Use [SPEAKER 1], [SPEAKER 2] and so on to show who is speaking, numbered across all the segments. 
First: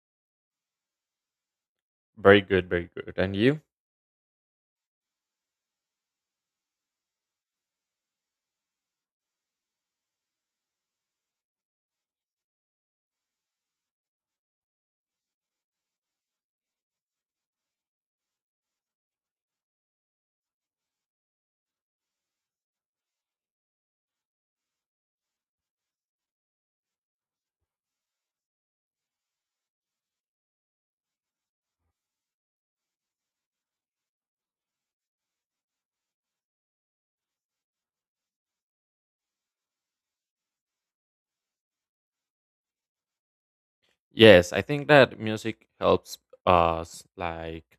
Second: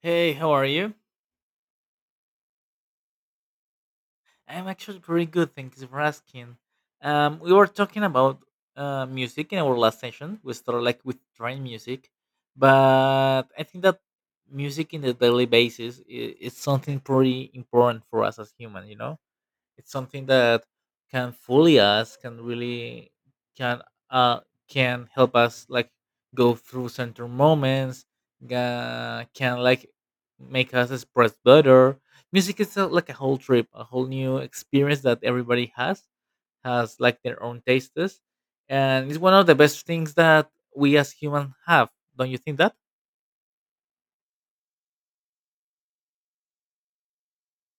[SPEAKER 1] Hey, how are you?
[SPEAKER 2] Very good, very good. And you?
[SPEAKER 1] I'm actually pretty good, thanks for asking. We were talking about music in our last session. We started like with trend music, but I think that music in the daily basis is something pretty important for us as human, you know? It's something that can fully us can really can uh can help us like go through certain moments, can like make us express better. Music is a, like a whole trip, a whole new experience that everybody has like their own tastes, and it's one of the best things that we as humans have. Don't you think that?
[SPEAKER 2] Yes, I think that music helps us like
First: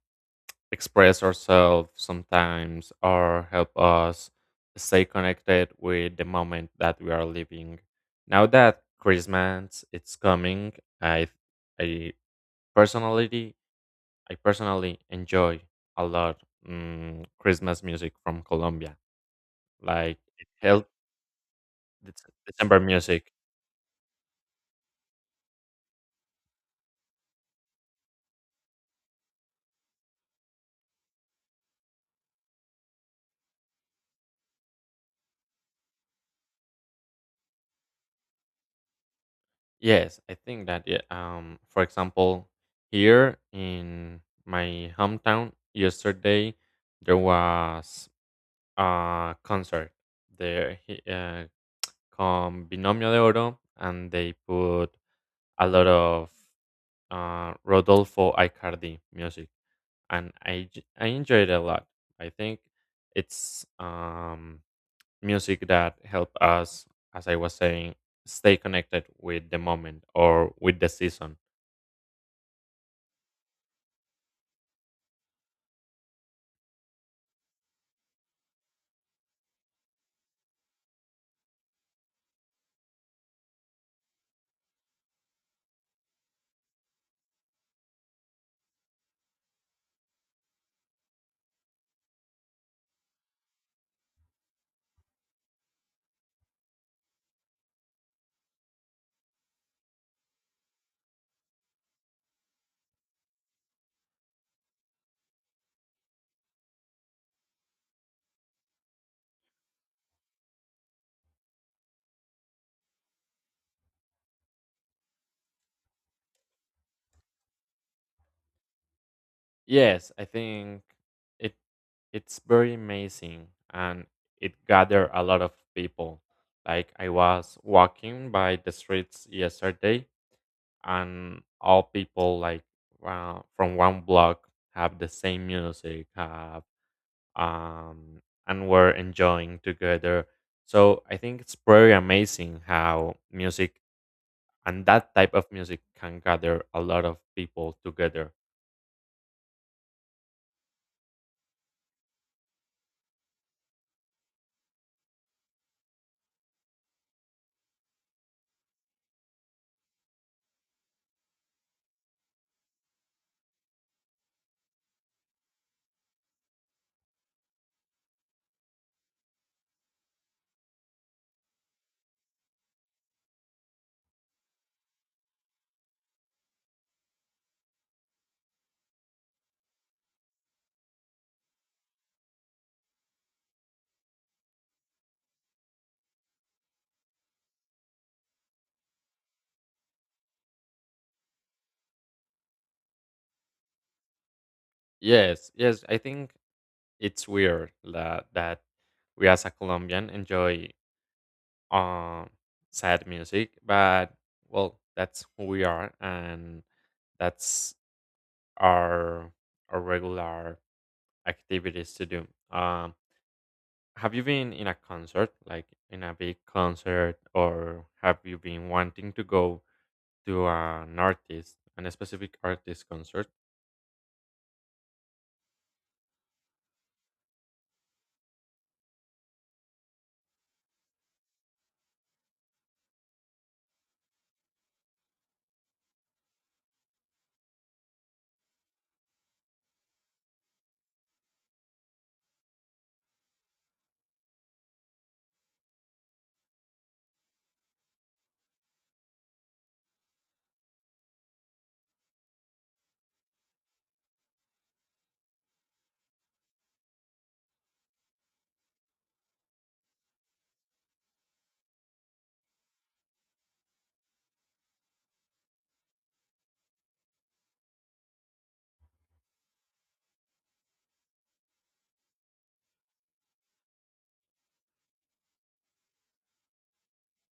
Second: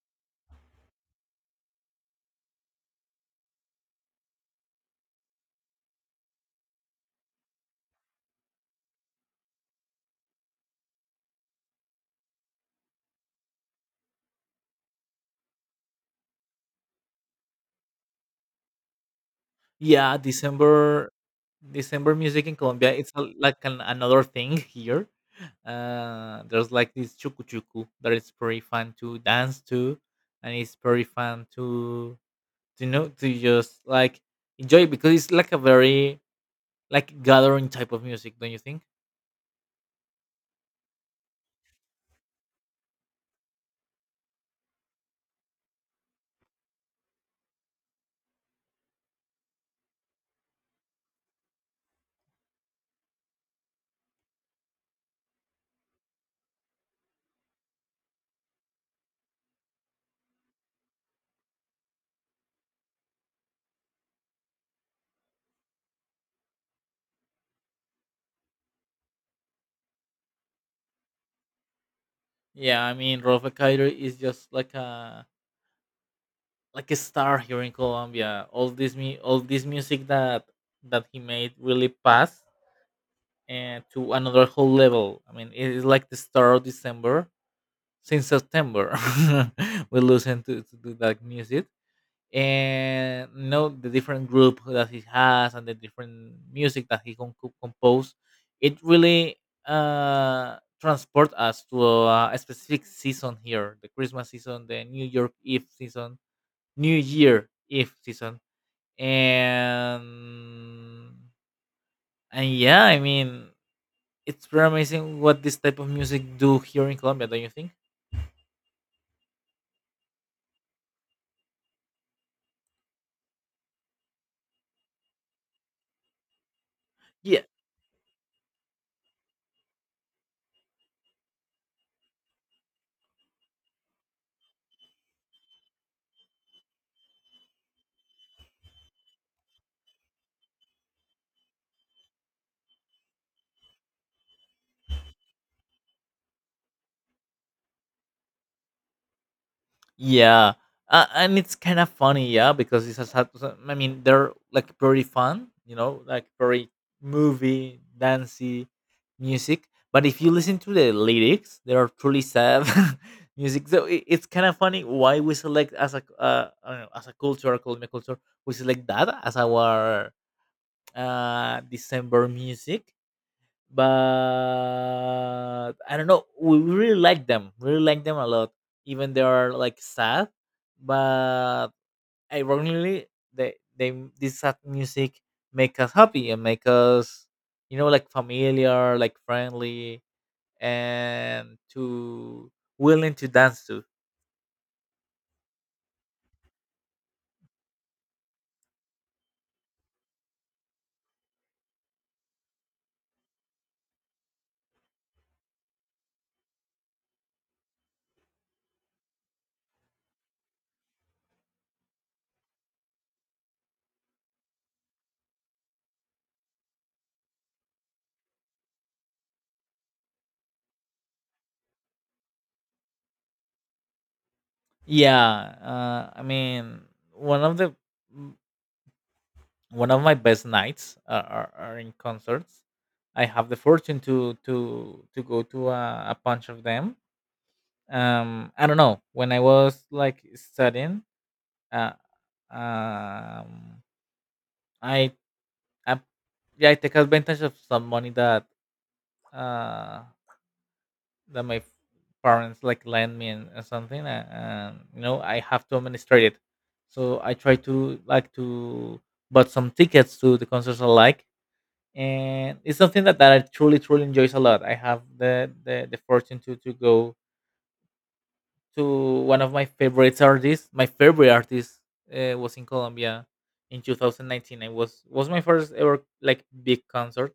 [SPEAKER 2] express ourselves sometimes or help us stay connected with the moment that we are living. Now that Christmas it's coming, I I personally I personally enjoy a lot Christmas music from Colombia.
[SPEAKER 1] Yeah,
[SPEAKER 2] Like it helps.
[SPEAKER 1] December. December music in
[SPEAKER 2] December
[SPEAKER 1] Colombia, it's a
[SPEAKER 2] music.
[SPEAKER 1] like an another thing here. There's like this chucu chucu that is pretty fun to dance to, and it's pretty fun to know, to just like enjoy it, because it's like a very like gathering type of music, don't you think?
[SPEAKER 2] Yes, I think that yeah, for example, here in my hometown yesterday there was a concert. There he- uh, Con Binomio de Oro and they put a lot of Rodolfo Icardi music, and I enjoyed it a lot. I think it's music that help us, as I was saying, stay connected with the moment or with the season.
[SPEAKER 1] Yeah, I mean Rolfe Kaido is just like a star here in Colombia. All this me all this music that that he made really passed and to another whole level. I mean, it is like the start of December. Since September, we listen to that music and know the different group that he has and the different music that he can compose. It really, transport us to a specific season here: the Christmas season, the New York Eve season, New Year Eve season, and yeah, I mean it's very amazing what this type of music do here in Colombia, don't you think?
[SPEAKER 2] Yes, I think it it's very amazing, and it gathered a lot of people. Like I
[SPEAKER 1] Yeah.
[SPEAKER 2] was walking by the streets yesterday, and all people like wow, from one block have the same music, have um and were enjoying together. So I think it's very amazing how music and that type of music can gather a lot of people together.
[SPEAKER 1] Yeah, and it's kind of funny, yeah, because it's a sad. So, I mean, they're like very fun, you know, like very movie, dancey music. But if you listen to the lyrics, they are truly sad music. So it's kind of funny why we select as a I as a culture, Colombian culture, we select that as our December music, but I don't know. We really like them a lot. Even they are like sad, but ironically, they, this sad music, make us happy and make us, you know, like familiar, like friendly, and to willing to dance to.
[SPEAKER 2] Yes, yes, I think it's weird that we as a Colombian enjoy um sad music, but well, that's who we are, and that's our our regular activities to do. Have you been in a concert, like in a big concert, or have you been wanting to go to an artist, an specific artist concert?
[SPEAKER 1] Yeah, I mean, one of the one of my best nights are in concerts. I have the fortune to go to a bunch of them. I don't know. When I was like studying, uh, um, I, I, yeah, I take advantage of some money that uh that my parents like lend me, and something, and you know I have to administrate it. So I try to like to bought some tickets to the concerts I like, and it's something that, that I truly truly enjoys a lot. I have the fortune to go to one of my favorite artists. My favorite artist, was in Colombia in 2019. It was my first ever like big concert,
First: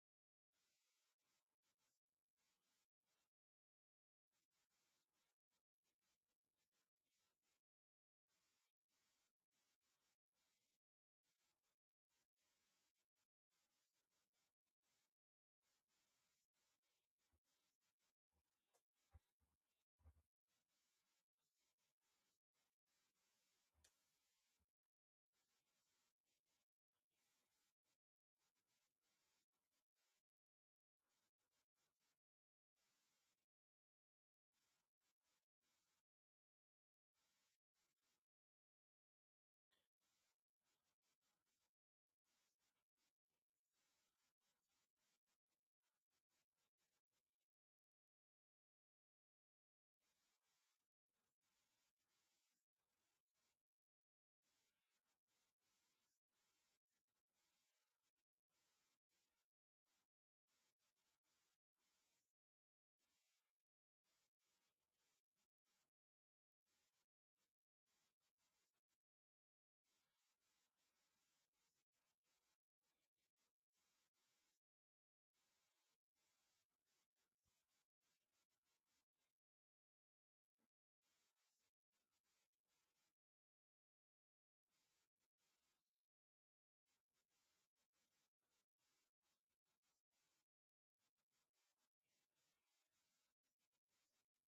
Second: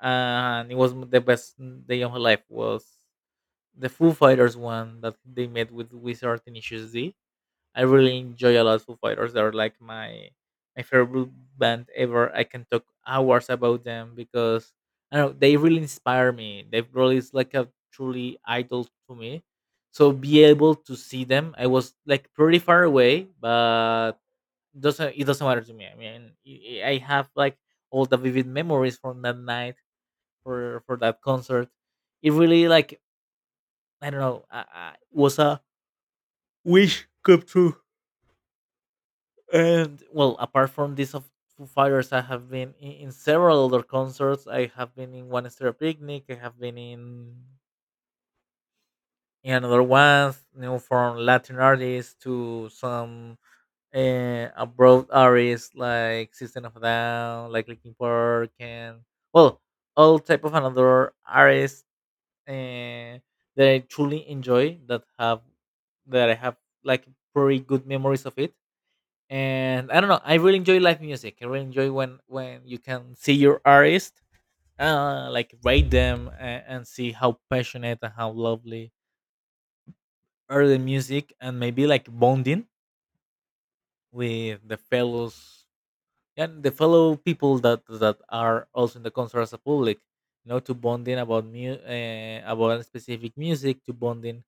[SPEAKER 1] and it was the best day of my life. Was the Foo Fighters one that they made with Wizard and Issues D. I really enjoy a lot Foo Fighters. They're like my favorite band ever. I can talk hours about them because I don't know they really inspire me. They've really is like a truly idol to me. So be able to see them. I was like pretty far away, but doesn't it doesn't matter to me. I mean, I have like all the vivid memories from that night for that concert. It really like I don't know, was a wish come true. And well, apart from this of Foo Fighters, I have been in several other concerts. I have been in one stereo picnic. I have been in another one, you know, from Latin artists to some abroad artists like System of a Down, like Linkin Park, and well, all type of another artists, uh, that I truly enjoy that have that I have like pretty good memories of it, and I don't know. I really enjoy live music. I really enjoy when you can see your artist, like rate them, and see how passionate and how lovely are the music, and maybe like bonding with the fellows and the fellow people that that are also in the concert as a public. You know, to bonding about about specific music, to bonding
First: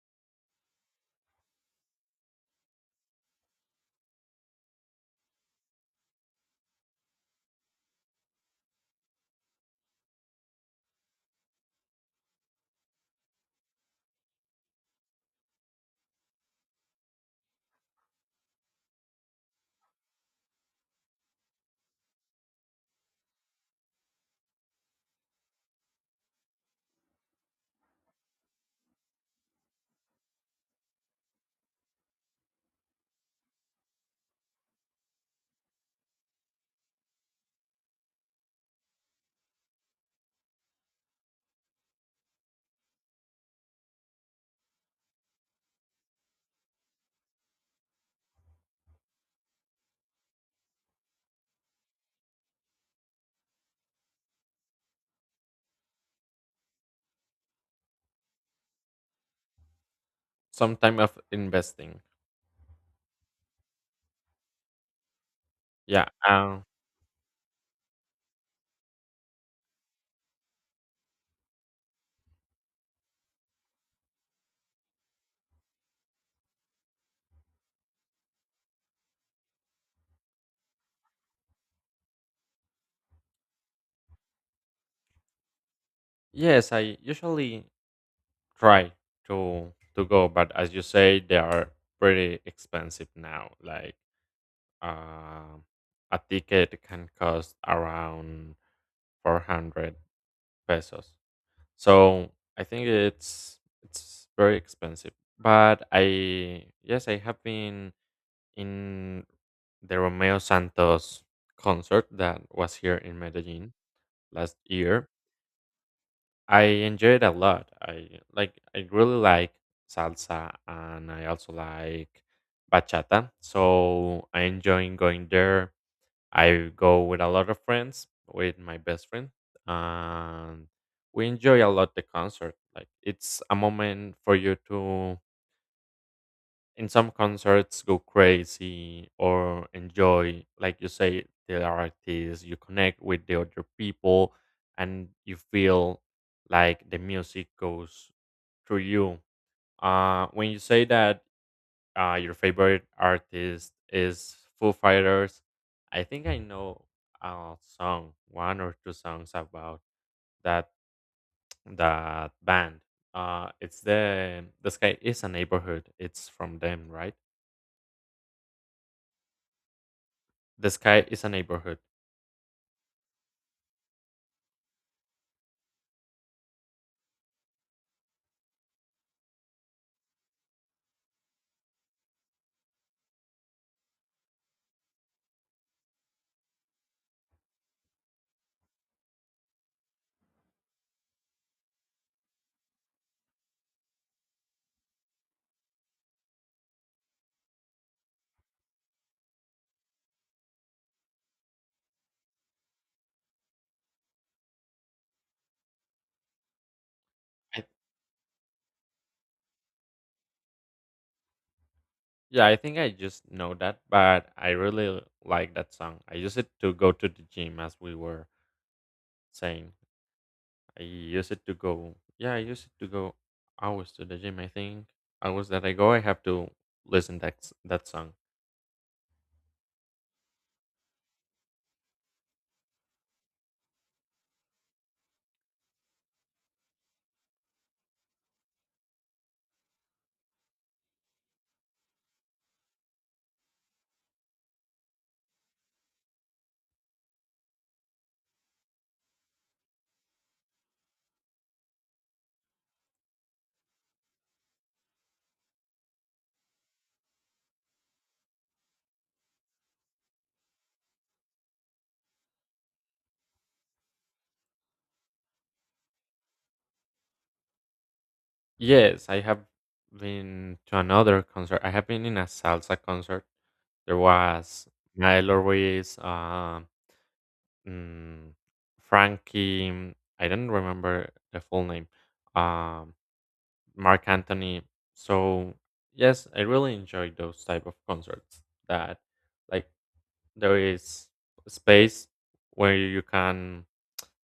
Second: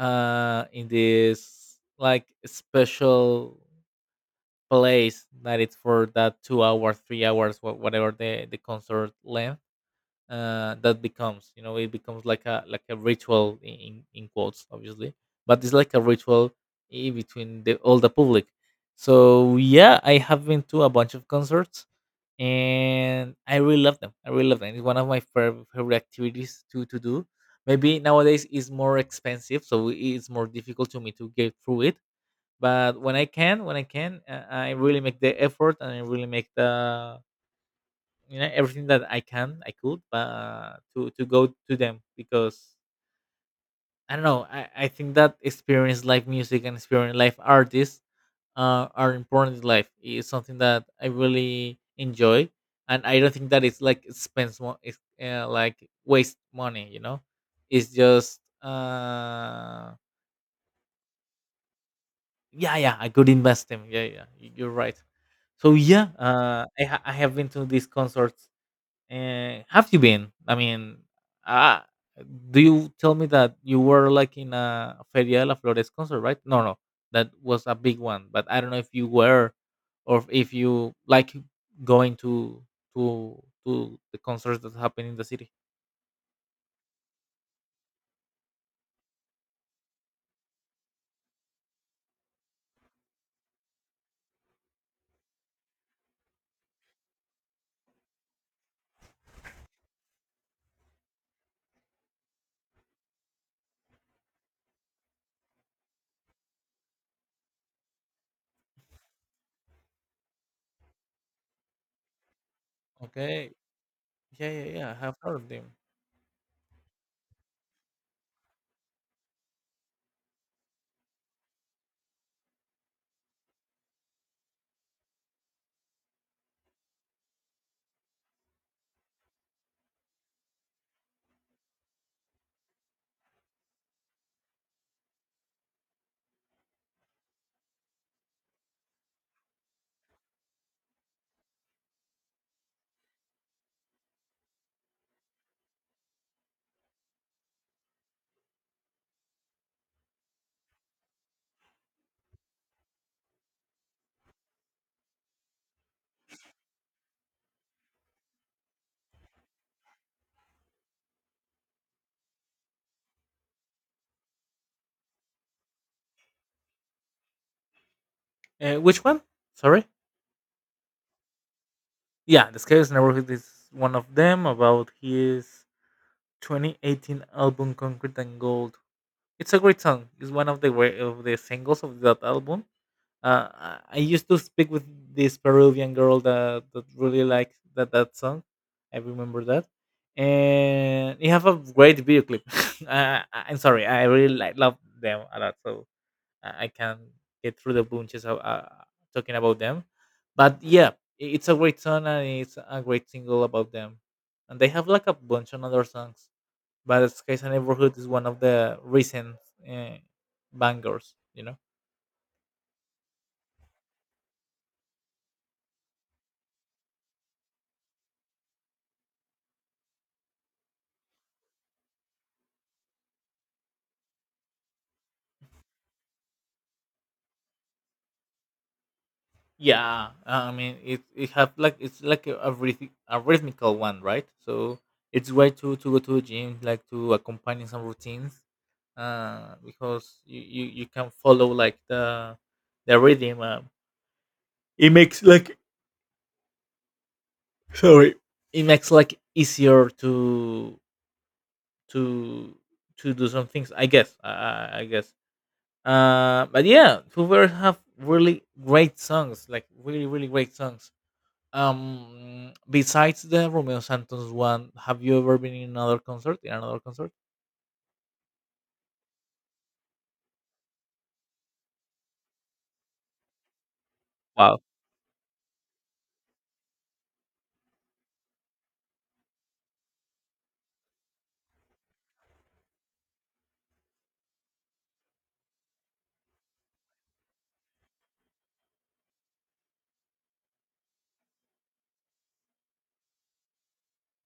[SPEAKER 1] in this like special place that it's for that 2 hours, 3 hours, whatever the concert length. That becomes, you know, it becomes like a ritual in quotes, obviously, but it's like a ritual in between the all the public. So yeah, I have been to a bunch of concerts, and I really love them. I really love them. It's one of my favorite activities to do. Maybe nowadays it's more expensive, so it's more difficult to me to get through it, but when I can when I can, I really make the effort and I really make the, you know, everything that I can I could but to go to them, because I don't know. I think that experience live music and experience live artists, are important in life. It's something that I really enjoy, and I don't think that it's like it's, like waste money, you know. It's just
[SPEAKER 2] Some time of investing.
[SPEAKER 1] yeah, yeah, I could invest them. Yeah, yeah, you're right. So
[SPEAKER 2] Yeah.
[SPEAKER 1] yeah, I I have been to these concerts. Have you been? I mean, uh, do you tell me that you were like in a Feria de la Flores concert, right? No, no, that was a big one. But I don't know if you were, or if you like going to to the concerts that happen in the city.
[SPEAKER 2] Yes, I usually try to go, but as you say they are pretty expensive now, like um a ticket can cost around 400 pesos. So I think it's very expensive, but I yes I have been in the romeo santos concert that was here in
[SPEAKER 1] Okay.
[SPEAKER 2] medellin
[SPEAKER 1] Yeah,
[SPEAKER 2] last
[SPEAKER 1] yeah, yeah. I
[SPEAKER 2] year.
[SPEAKER 1] have heard of them.
[SPEAKER 2] I enjoy it a lot. I really like salsa, and I also like bachata. So I enjoy going there. I go with a lot of friends, with my best friend, and we enjoy a lot the concert. Like it's a moment for you to in some concerts go crazy or enjoy, like you say, the artists, you connect with the other people and you feel like the music goes through you. When you say that your favorite artist is foo fighters, I think I know a song, one or two songs, about that that band. It's the sky is a neighborhood, it's from them, right?
[SPEAKER 1] Which one? Sorry.
[SPEAKER 2] The Sky is a Neighborhood.
[SPEAKER 1] Yeah, the Sky's Network is one of them about his 2018 album Concrete and Gold. It's a great song. It's one of the of the singles of that album. I used to speak with this Peruvian girl that, that really liked that that song. I remember that, and you have a great video clip. I'm sorry, I really like, love them a lot. So I can't get through the bunches of talking about them. But yeah, it's a great song and it's a great single about them. And they have like a bunch of other songs, but Skies and
[SPEAKER 2] I,
[SPEAKER 1] Neighborhood is one of the recent, uh, bangers, you know.
[SPEAKER 2] yeah, I think I just know that, but I really like that song. I use it to go to the gym, as we were saying. I use it to go. Yeah, I use it to go hours to the gym. I think hours that I go, I have to listen that that song.
[SPEAKER 1] Yeah, I mean it. It have like it's like a, a rhythmical one, right? So it's way to go to the gym, like to accompany some routines, because you can follow like the rhythm. It makes like sorry it makes like easier to to do some things I guess. I guess, but yeah Foo Fighters have really great songs, like really really great songs. Besides the romeo santos one, have you ever been in another concert, in another concert?
[SPEAKER 2] Yes, I have been to another concert. I have been in a salsa concert. There
[SPEAKER 1] Wow.
[SPEAKER 2] was Milo Ruiz, Mm, Frankie, I don't remember the full name. Um, Mark Anthony. So yes, I really enjoy those type of concerts that like there is space where you can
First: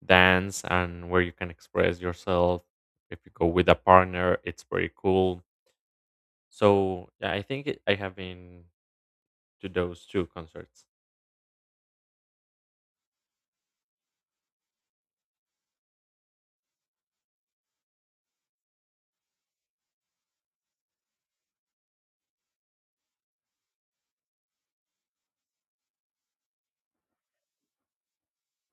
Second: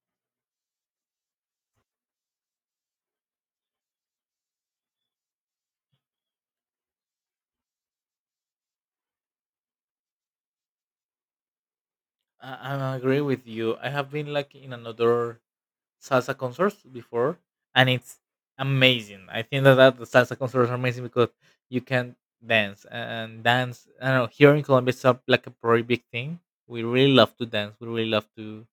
[SPEAKER 2] dance and where you can express yourself. If you go with a partner, it's pretty cool. So yeah, I think I have been to those two concerts.
[SPEAKER 1] I agree with you. I have been like in another salsa concerts before, and it's amazing. I think that, that the salsa concerts are amazing because you can dance and dance. I don't know. Here in Colombia, it's a, like a very big thing. We really love to dance. We really love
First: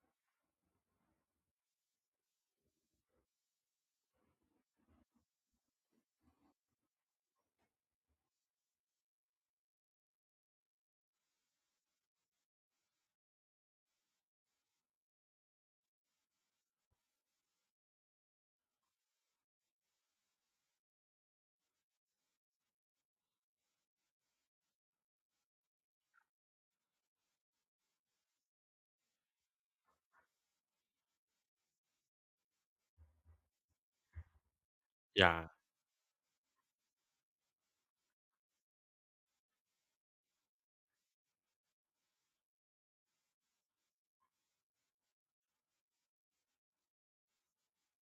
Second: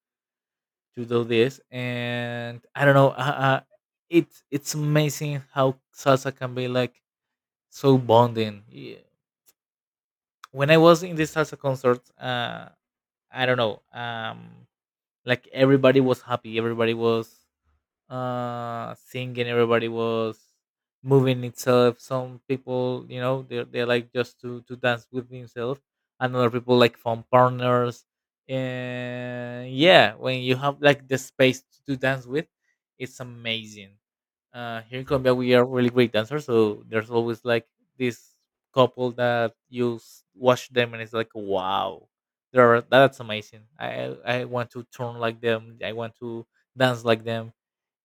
[SPEAKER 1] to do this, and I don't know. It's amazing how salsa can be like so bonding. Yeah. When I was in this salsa concert, I don't know. Like everybody was happy. Everybody was singing, everybody was moving itself. Some people, you know, they like just to dance with themselves, and other people like form partners, and yeah, when you have like the space to dance with, it's amazing. Here in colombia
[SPEAKER 2] Yeah.
[SPEAKER 1] we are really great dancers, so there's always like this couple that you watch them, and it's like wow, there are, that's amazing. I want to turn like them. I want to dance like them.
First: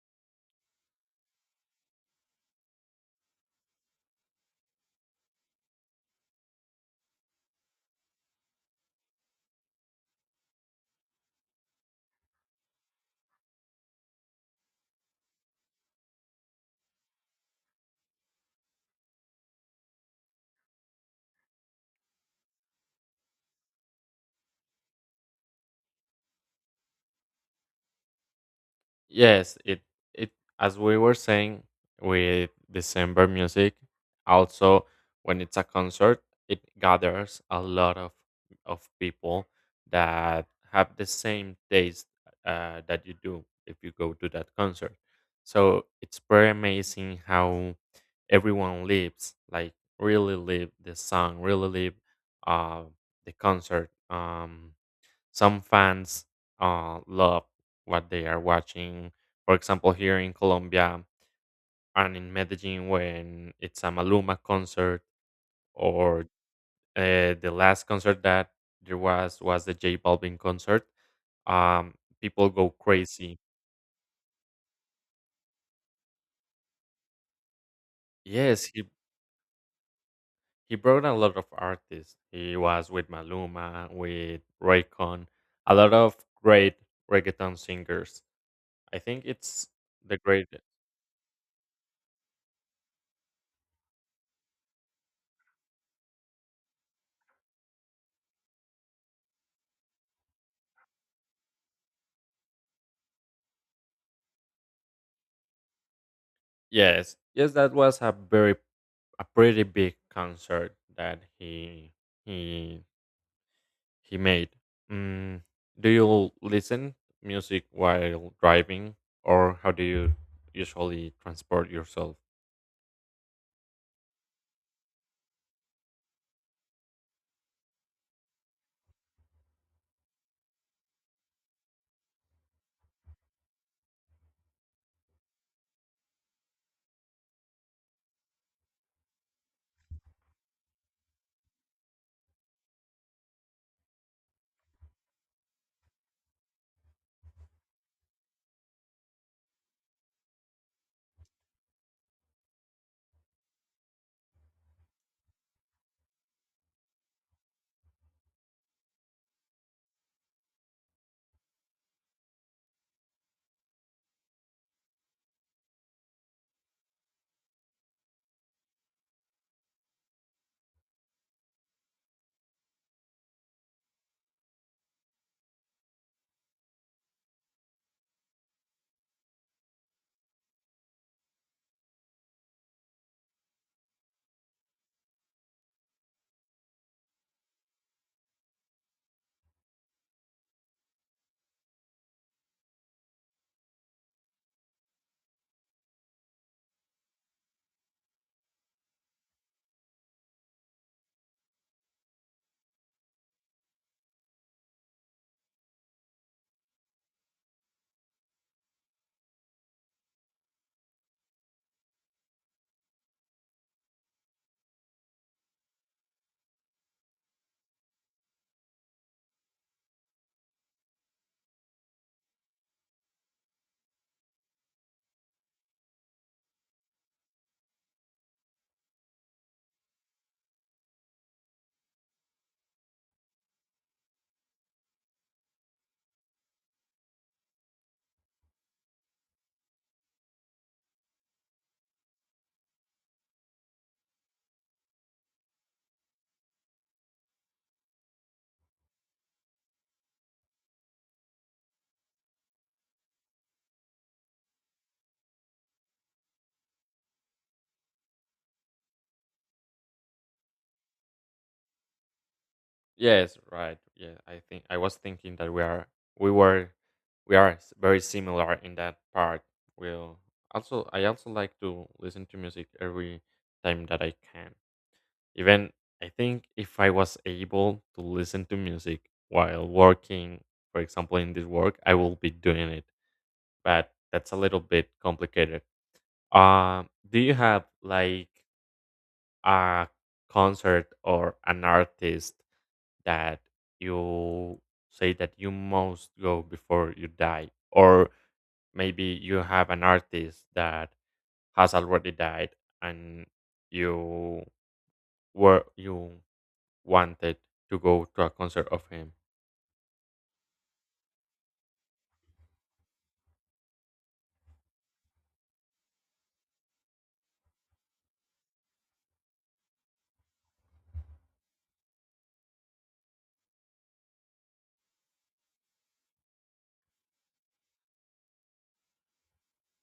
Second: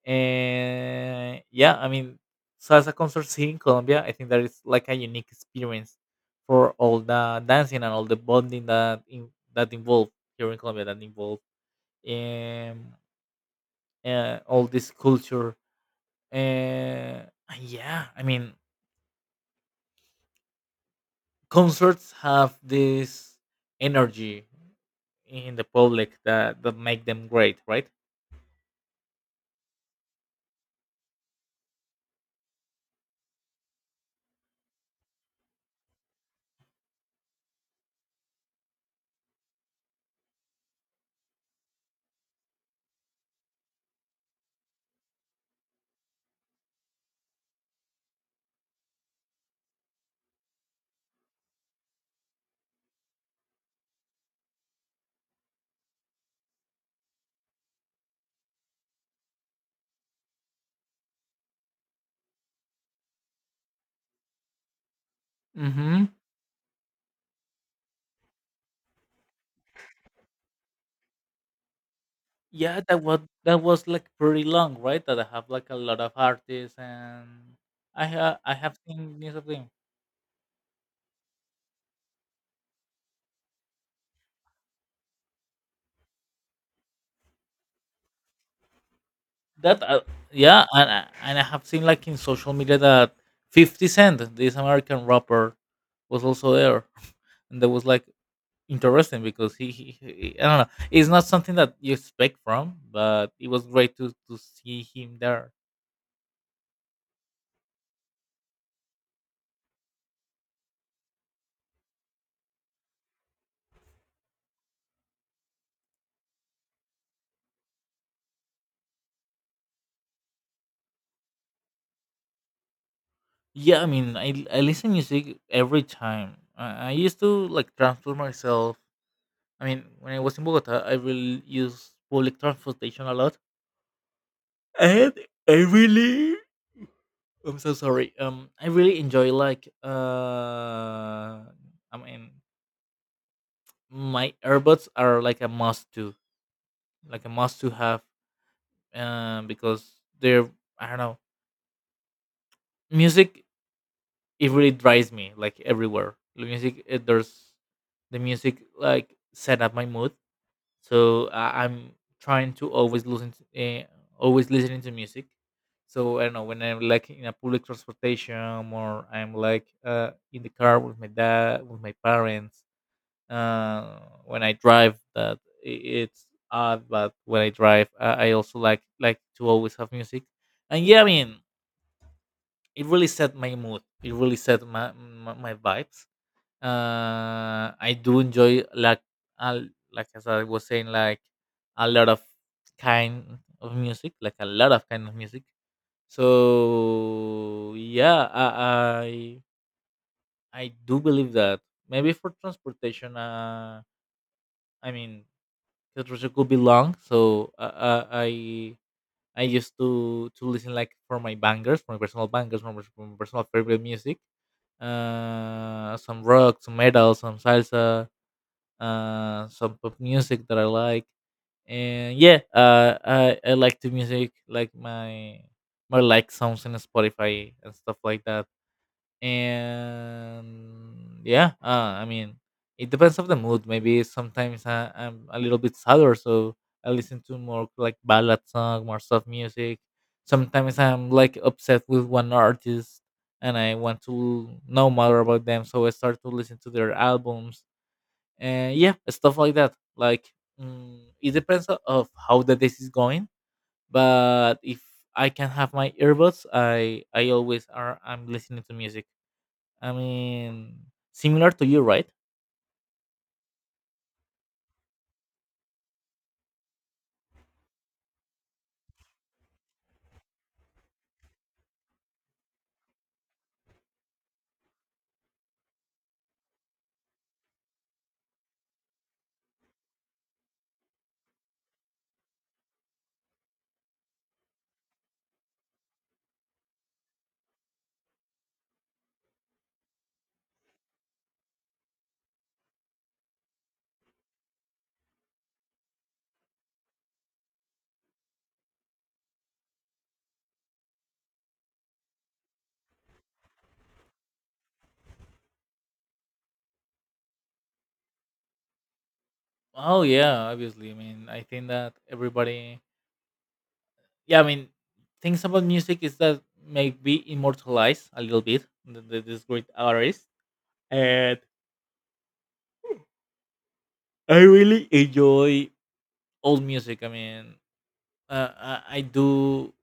[SPEAKER 1] And yeah, I mean, salsa concerts here in Colombia, I think that is like a unique experience for all the dancing and all the bonding that in, that involved here in Colombia, that involved, um, all this culture. Uh, yeah, I mean, concerts have this energy in the public that, that make them great, right?
[SPEAKER 2] Yes, it it as we were saying with December music, also when it's a concert, it gathers a lot of people that have the same taste that you do if you go to that concert. So it's pretty amazing how everyone lives, like really live the song, really live uh, the concert. Some fans love what they are watching. For example, here in Colombia and in Medellin, when it's a Maluma concert,
[SPEAKER 1] Mm-hmm.
[SPEAKER 2] or the last concert that there was the J Balvin concert. Um, people go
[SPEAKER 1] Yeah,
[SPEAKER 2] crazy.
[SPEAKER 1] that was like pretty long, right? That I have like a lot of artists, and I
[SPEAKER 2] Yes,
[SPEAKER 1] have seen news of them.
[SPEAKER 2] he brought a lot of artists. He was with Maluma, with Raycon, a lot of great reggaeton singers. I think it's
[SPEAKER 1] That
[SPEAKER 2] the great.
[SPEAKER 1] Yeah, and I have seen like in social media that 50 Cent, this American rapper, was also there, and that was like interesting because he I don't know, it's not something that you expect from, but it was great to see him there.
[SPEAKER 2] Yes, yes, that was a very a pretty big concert that he he made. Mm, do you listen music while driving, or how do you usually transport yourself?
[SPEAKER 1] Yeah, I mean, I listen music every time. I used to like transfer myself. I mean, when I was in Bogota, I will use public transportation a lot, and I really, I'm so sorry. I really enjoy like I mean, my earbuds are like a must like a must to have, because they're I don't know, music it really drives me like everywhere. The music there's the music like set up my mood, so I'm trying to always listen to always listening to music. So I don't know, when I'm like in a public transportation or I'm like in the car with my dad, with my parents, uh, when I drive that it's odd, but when I drive, I also like to always have music. And yeah, I mean, it really set my mood, it really set my vibes. I do enjoy uh, like as I was saying, like a lot of kind of music, like a lot of kind of music. So yeah, I do believe that maybe for transportation, I mean, the transportation could be long, so I used to listen like for my bangers, for my personal bangers, for my personal favorite music, some rock, some metal, some salsa, uh, some pop music that I like. And yeah, I like the music like my like songs in Spotify and stuff like that. And yeah, I mean, it depends of the mood. Maybe sometimes I'm a little bit sadder, so I listen to more like ballad song, more soft music. Sometimes I'm like upset with one artist, and I want to know more about them, so I start to listen to their albums. And yeah, stuff like that. Like it depends of how the day is going. But if I can have my earbuds, I always are I'm listening to music. I mean, similar to you, right?
[SPEAKER 2] Yes, right. Yeah, I think I was thinking that we were we are very similar in that part. We'll also I also like to listen to music every time that I can. Even I think if I was able to listen to music while working, for example, in this work, I will be doing it. But that's a little bit complicated. Uh, do you have like a concert or an artist that you say that you must go before you die? Or maybe you have an artist that has already died, and you were you wanted to go to a concert of him.
[SPEAKER 1] Oh yeah, obviously. I mean, I think that everybody, yeah, I mean, things about music is that maybe immortalized a little bit this great artist. And I really enjoy old music. I mean, I do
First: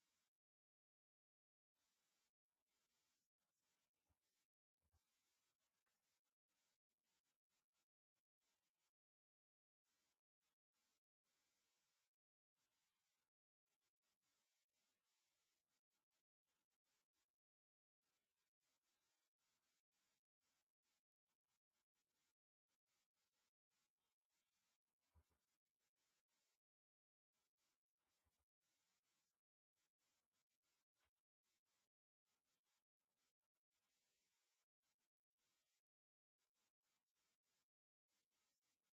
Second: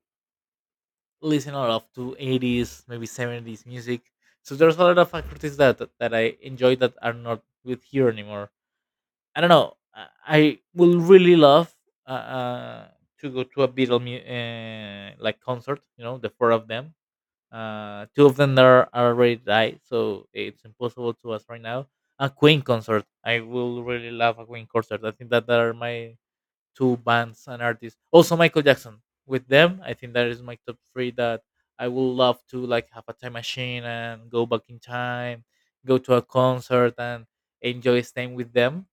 [SPEAKER 1] listen a lot of to 80s, maybe 70s music. So there's a lot of artists that I enjoy that are not with here anymore. I don't know, I will really love uh, uh to go to a beatle mu- like concert, you know, the four of them. Uh, two of them are already died, so it's impossible to us right now. A Queen concert, I will really love a Queen concert. I think that they are my two bands and artists. Also Michael Jackson. With them, I think that is my top three that I would love to like have a time machine and go back in time, go to a concert and enjoy staying with them.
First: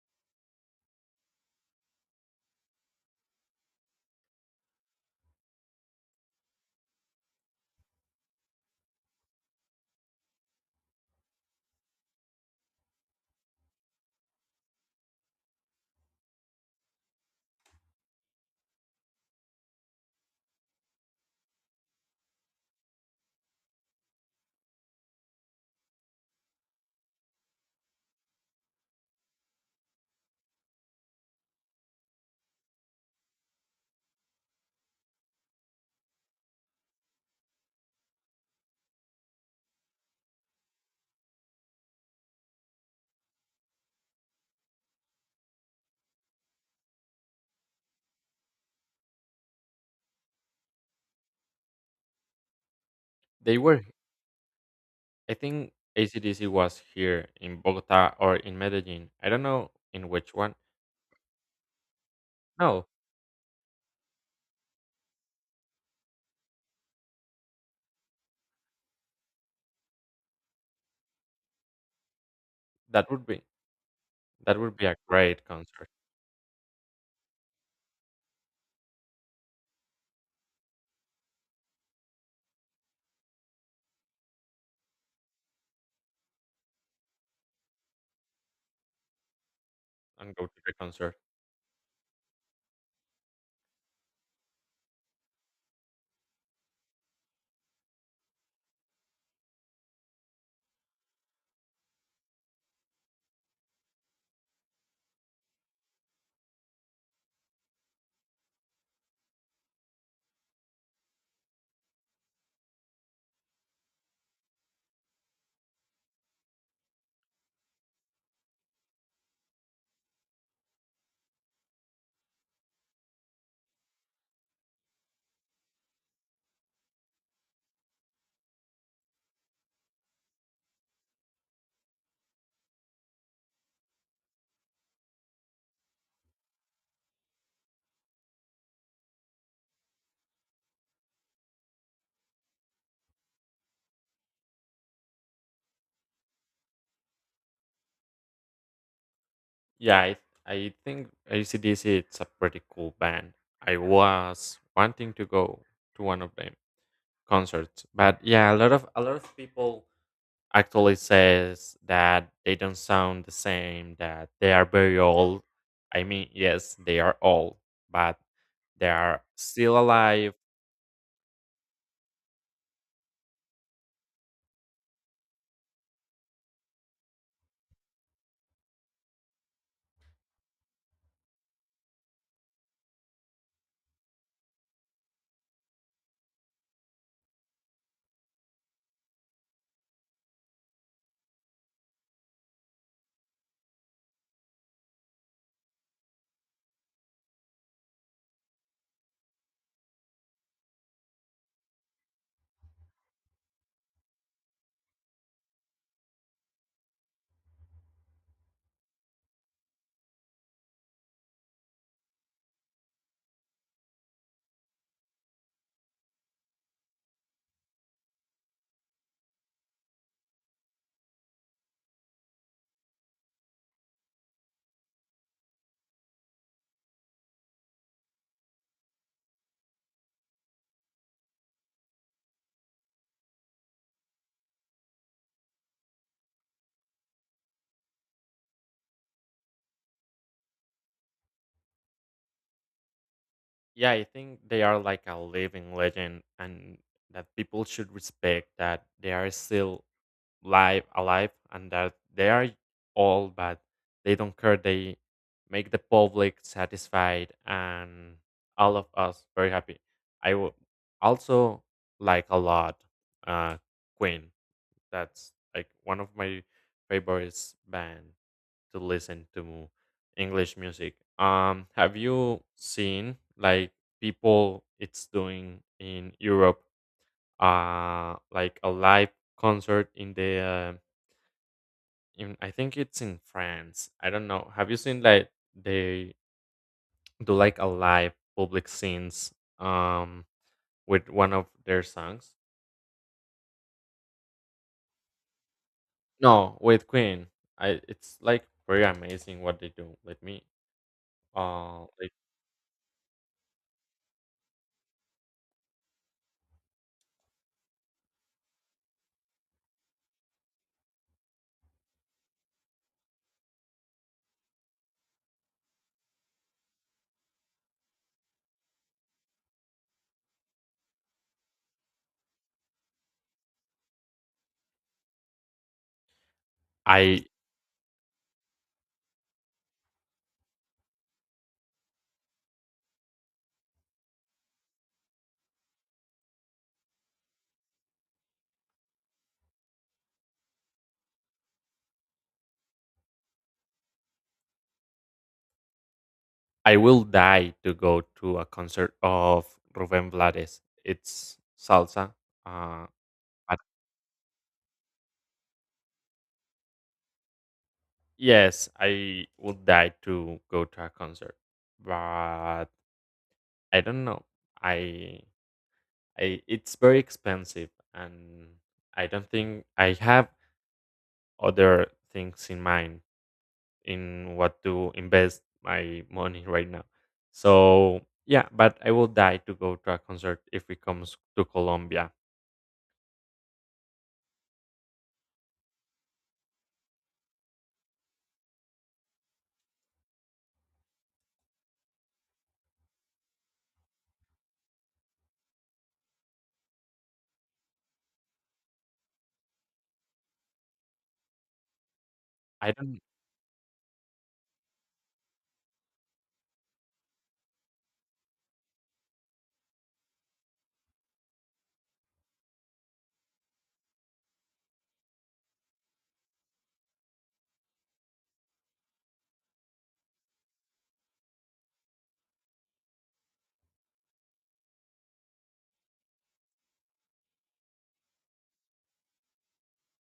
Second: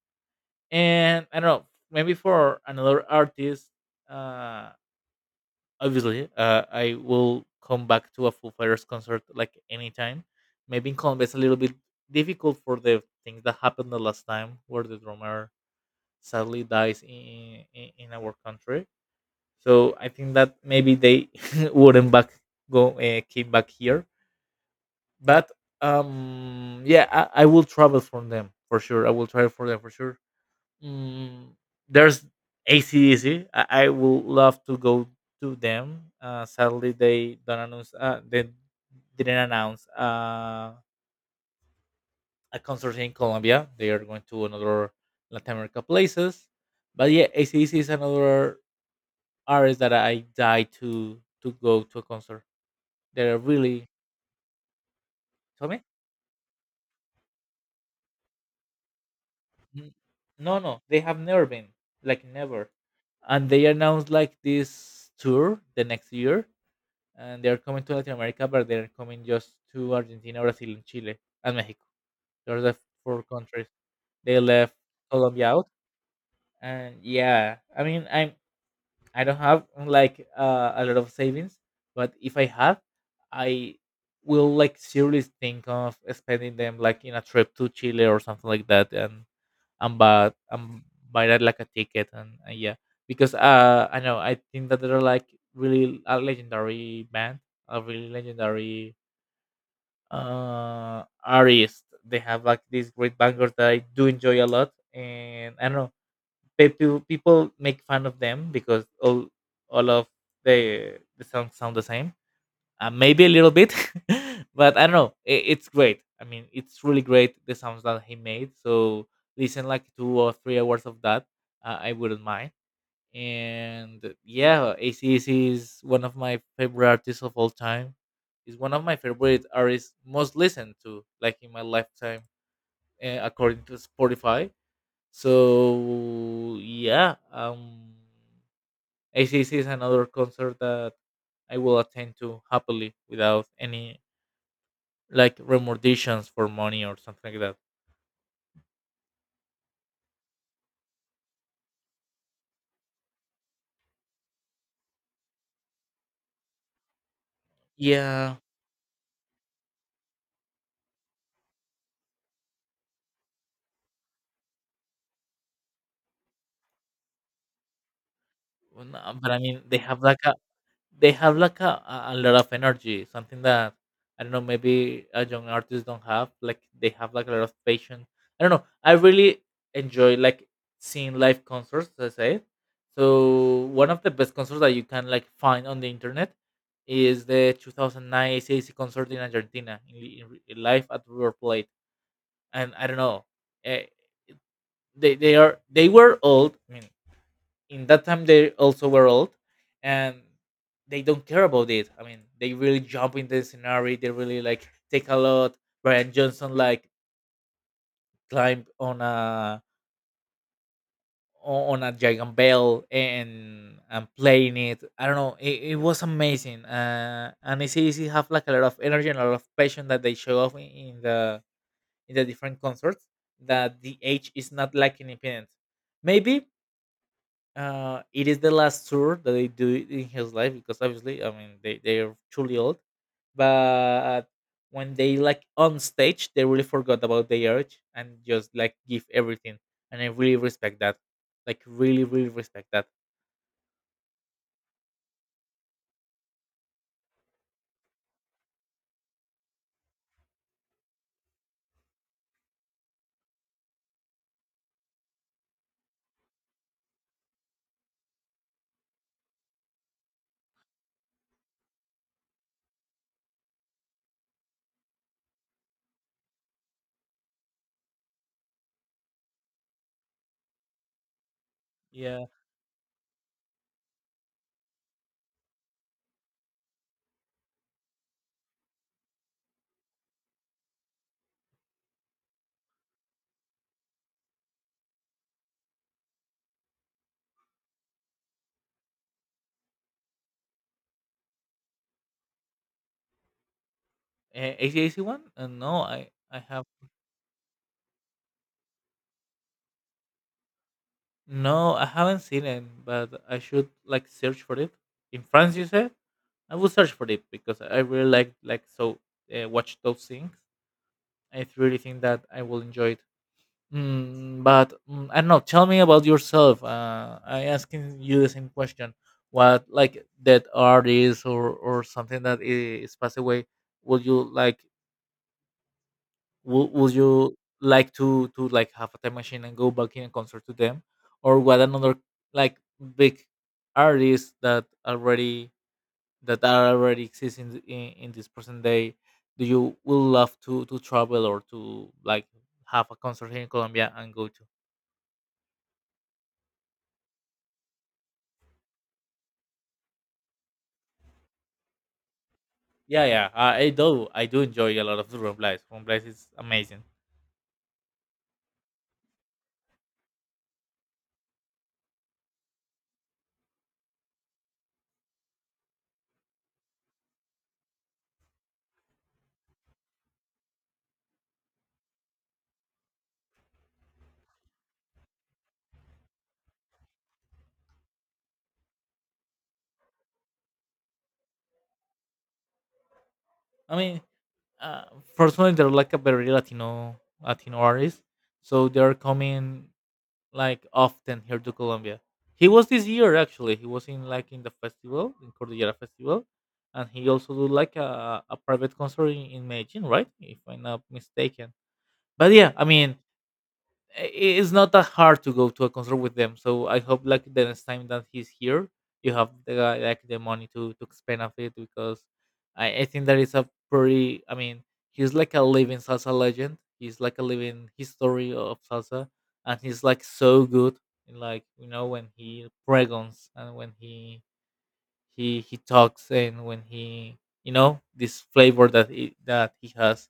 [SPEAKER 1] And I don't know, maybe for another artist, uh, obviously, I will come back to a Foo Fighters concert like anytime. Maybe in Colombia it's a little bit difficult for the things that happened the last time where the drummer sadly dies in our country. So I think that maybe they wouldn't back go came back here. But yeah, I will travel for them for sure. I will travel for them for sure. Mm, there's ACDC. I will love to go to them. Sadly, they don't announce. They didn't announce a concert in Colombia. They are going to another Latin America places. But yeah, ACDC is another artist that I die to go to a concert. They're
[SPEAKER 2] They were,
[SPEAKER 1] really
[SPEAKER 2] I
[SPEAKER 1] tell
[SPEAKER 2] think,
[SPEAKER 1] me?
[SPEAKER 2] ACDC was here in Bogota or in Medellin. I don't know
[SPEAKER 1] N-
[SPEAKER 2] in which one.
[SPEAKER 1] No, no, they have never been like never,
[SPEAKER 2] No,
[SPEAKER 1] and they announced like this tour the next year, and they are coming to Latin America, but they're coming just to Argentina, Brazil, and Chile, and Mexico. Those are the
[SPEAKER 2] that
[SPEAKER 1] four
[SPEAKER 2] would be
[SPEAKER 1] countries. They
[SPEAKER 2] that
[SPEAKER 1] left
[SPEAKER 2] would be a great
[SPEAKER 1] Colombia out.
[SPEAKER 2] concert
[SPEAKER 1] And yeah, I mean, I don't have like a lot of savings, but if I have, I will like seriously think of spending them like in a trip to Chile or something like that, and buy
[SPEAKER 2] and go to the
[SPEAKER 1] and
[SPEAKER 2] concert.
[SPEAKER 1] buy that like a ticket, and yeah, because I know, I think that they're like really a legendary band, a really legendary artist. They have like these great bangers that I do enjoy a lot. And I don't know, people make fun of them because all of the songs sound the same, maybe a little bit. But I don't know, it's great. I mean, it's really great the sounds that he made. So listen like two or three hours of that, I wouldn't mind. And yeah, ACDC is one of my favorite artists of all time, is one of my favorite artists most listened to like in my lifetime, according to Spotify. So yeah, ACDC is another concert that I will attend to happily without any like remunerations for money or something like that.
[SPEAKER 2] Yeah, I think ACDC it's a pretty cool band. I was wanting to go to one of them concerts, but
[SPEAKER 1] Yeah,
[SPEAKER 2] yeah, a lot of people actually says that they don't sound the same, that they are very old. I mean, yes, they are old, but
[SPEAKER 1] well,
[SPEAKER 2] they
[SPEAKER 1] no,
[SPEAKER 2] are
[SPEAKER 1] but I mean
[SPEAKER 2] still
[SPEAKER 1] they have like
[SPEAKER 2] alive.
[SPEAKER 1] a they have like a lot of energy, something that I don't know, maybe a young artist don't have. Like they have like a lot of patience. I don't know. I really enjoy like seeing live concerts. As I say, so one of the best concerts that you can like find on the internet is the 2009 ACAC concert in Argentina in live at River Plate, and I don't know. uh, they were old. I mean, in that time they also were old, and they don't care about it. I mean, they really jump in the scenario. They really like take a lot. Brian Johnson like climbed on a giant bell and playing it. I don't know. It was amazing. And it's easy have like a lot of energy and a lot of passion that they show off in the different concerts. That the age is not like independent. Maybe it is the last tour that they do in his life because obviously, I mean, they are truly old. But when they like on stage, they really forgot about their age and just like give everything. And I really respect that. Like really, really respect that.
[SPEAKER 2] Yeah, I think they are like a living legend, and that people should respect that they are still live alive and that they are old but they don't care, they make the public satisfied and all of us very happy. I would also like a lot uh queen. That's like one of my favorites band to listen to english music. Um, have
[SPEAKER 1] Yeah,
[SPEAKER 2] you seen like people it's doing in europe like a live concert in the in I think it's in France. I don't know. Have you seen like they do like a live public scenes um with one of their songs?
[SPEAKER 1] ACDC one? No, I
[SPEAKER 2] No,
[SPEAKER 1] have
[SPEAKER 2] with Queen. I it's like very amazing what they do. Let me
[SPEAKER 1] no, I
[SPEAKER 2] like
[SPEAKER 1] haven't seen it, but I should like search for it. In France, you said I will search for it because I really like so, watch those things. I really think that I will enjoy it. Mm, but mm, I don't know. Tell me about yourself. I asking you the same question. What like that artist or something that is passed away? Would you like? Would
[SPEAKER 2] I
[SPEAKER 1] you like to like have a time machine and go back in a concert to them, or what another like big artist that already that are already exist in, in this present day? Do you would love to travel or to like have a concert here in Colombia and go to?
[SPEAKER 2] I will die to go to a concert of Rubén Blades. It's salsa. Uh,
[SPEAKER 1] Yeah, yeah.
[SPEAKER 2] but
[SPEAKER 1] I do. I do enjoy a lot of the Rumblies. Rumblies is amazing.
[SPEAKER 2] yes, I would die to go to a concert. But I don't know. I I, it's very expensive, and I don't think I have other things in mind in what to invest my money right now. So yeah, but I will die to go to a concert if it comes to Colombia.
[SPEAKER 1] I mean, uh, personally, they're like a very Latino Latino artist, so they're coming like often here to Colombia. He was this year actually. He was in like in the festival in Cordillera Festival, and he also do like a private concert in Medellin, right? If I'm not mistaken. But yeah, I
[SPEAKER 2] I
[SPEAKER 1] mean,
[SPEAKER 2] don't.
[SPEAKER 1] it's not that hard to go to a concert with them. So I hope like the next time that he's here, you have the guy like the money to spend of it. Because I think that is a pretty. I mean, he's like a living salsa legend. He's like a living history of salsa, and he's like so good. In like you know when he pregons and when he he talks and when he you know this flavor that he has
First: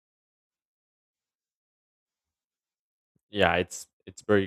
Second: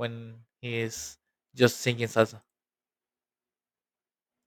[SPEAKER 1] when he is just singing salsa.
[SPEAKER 2] Yeah, it's very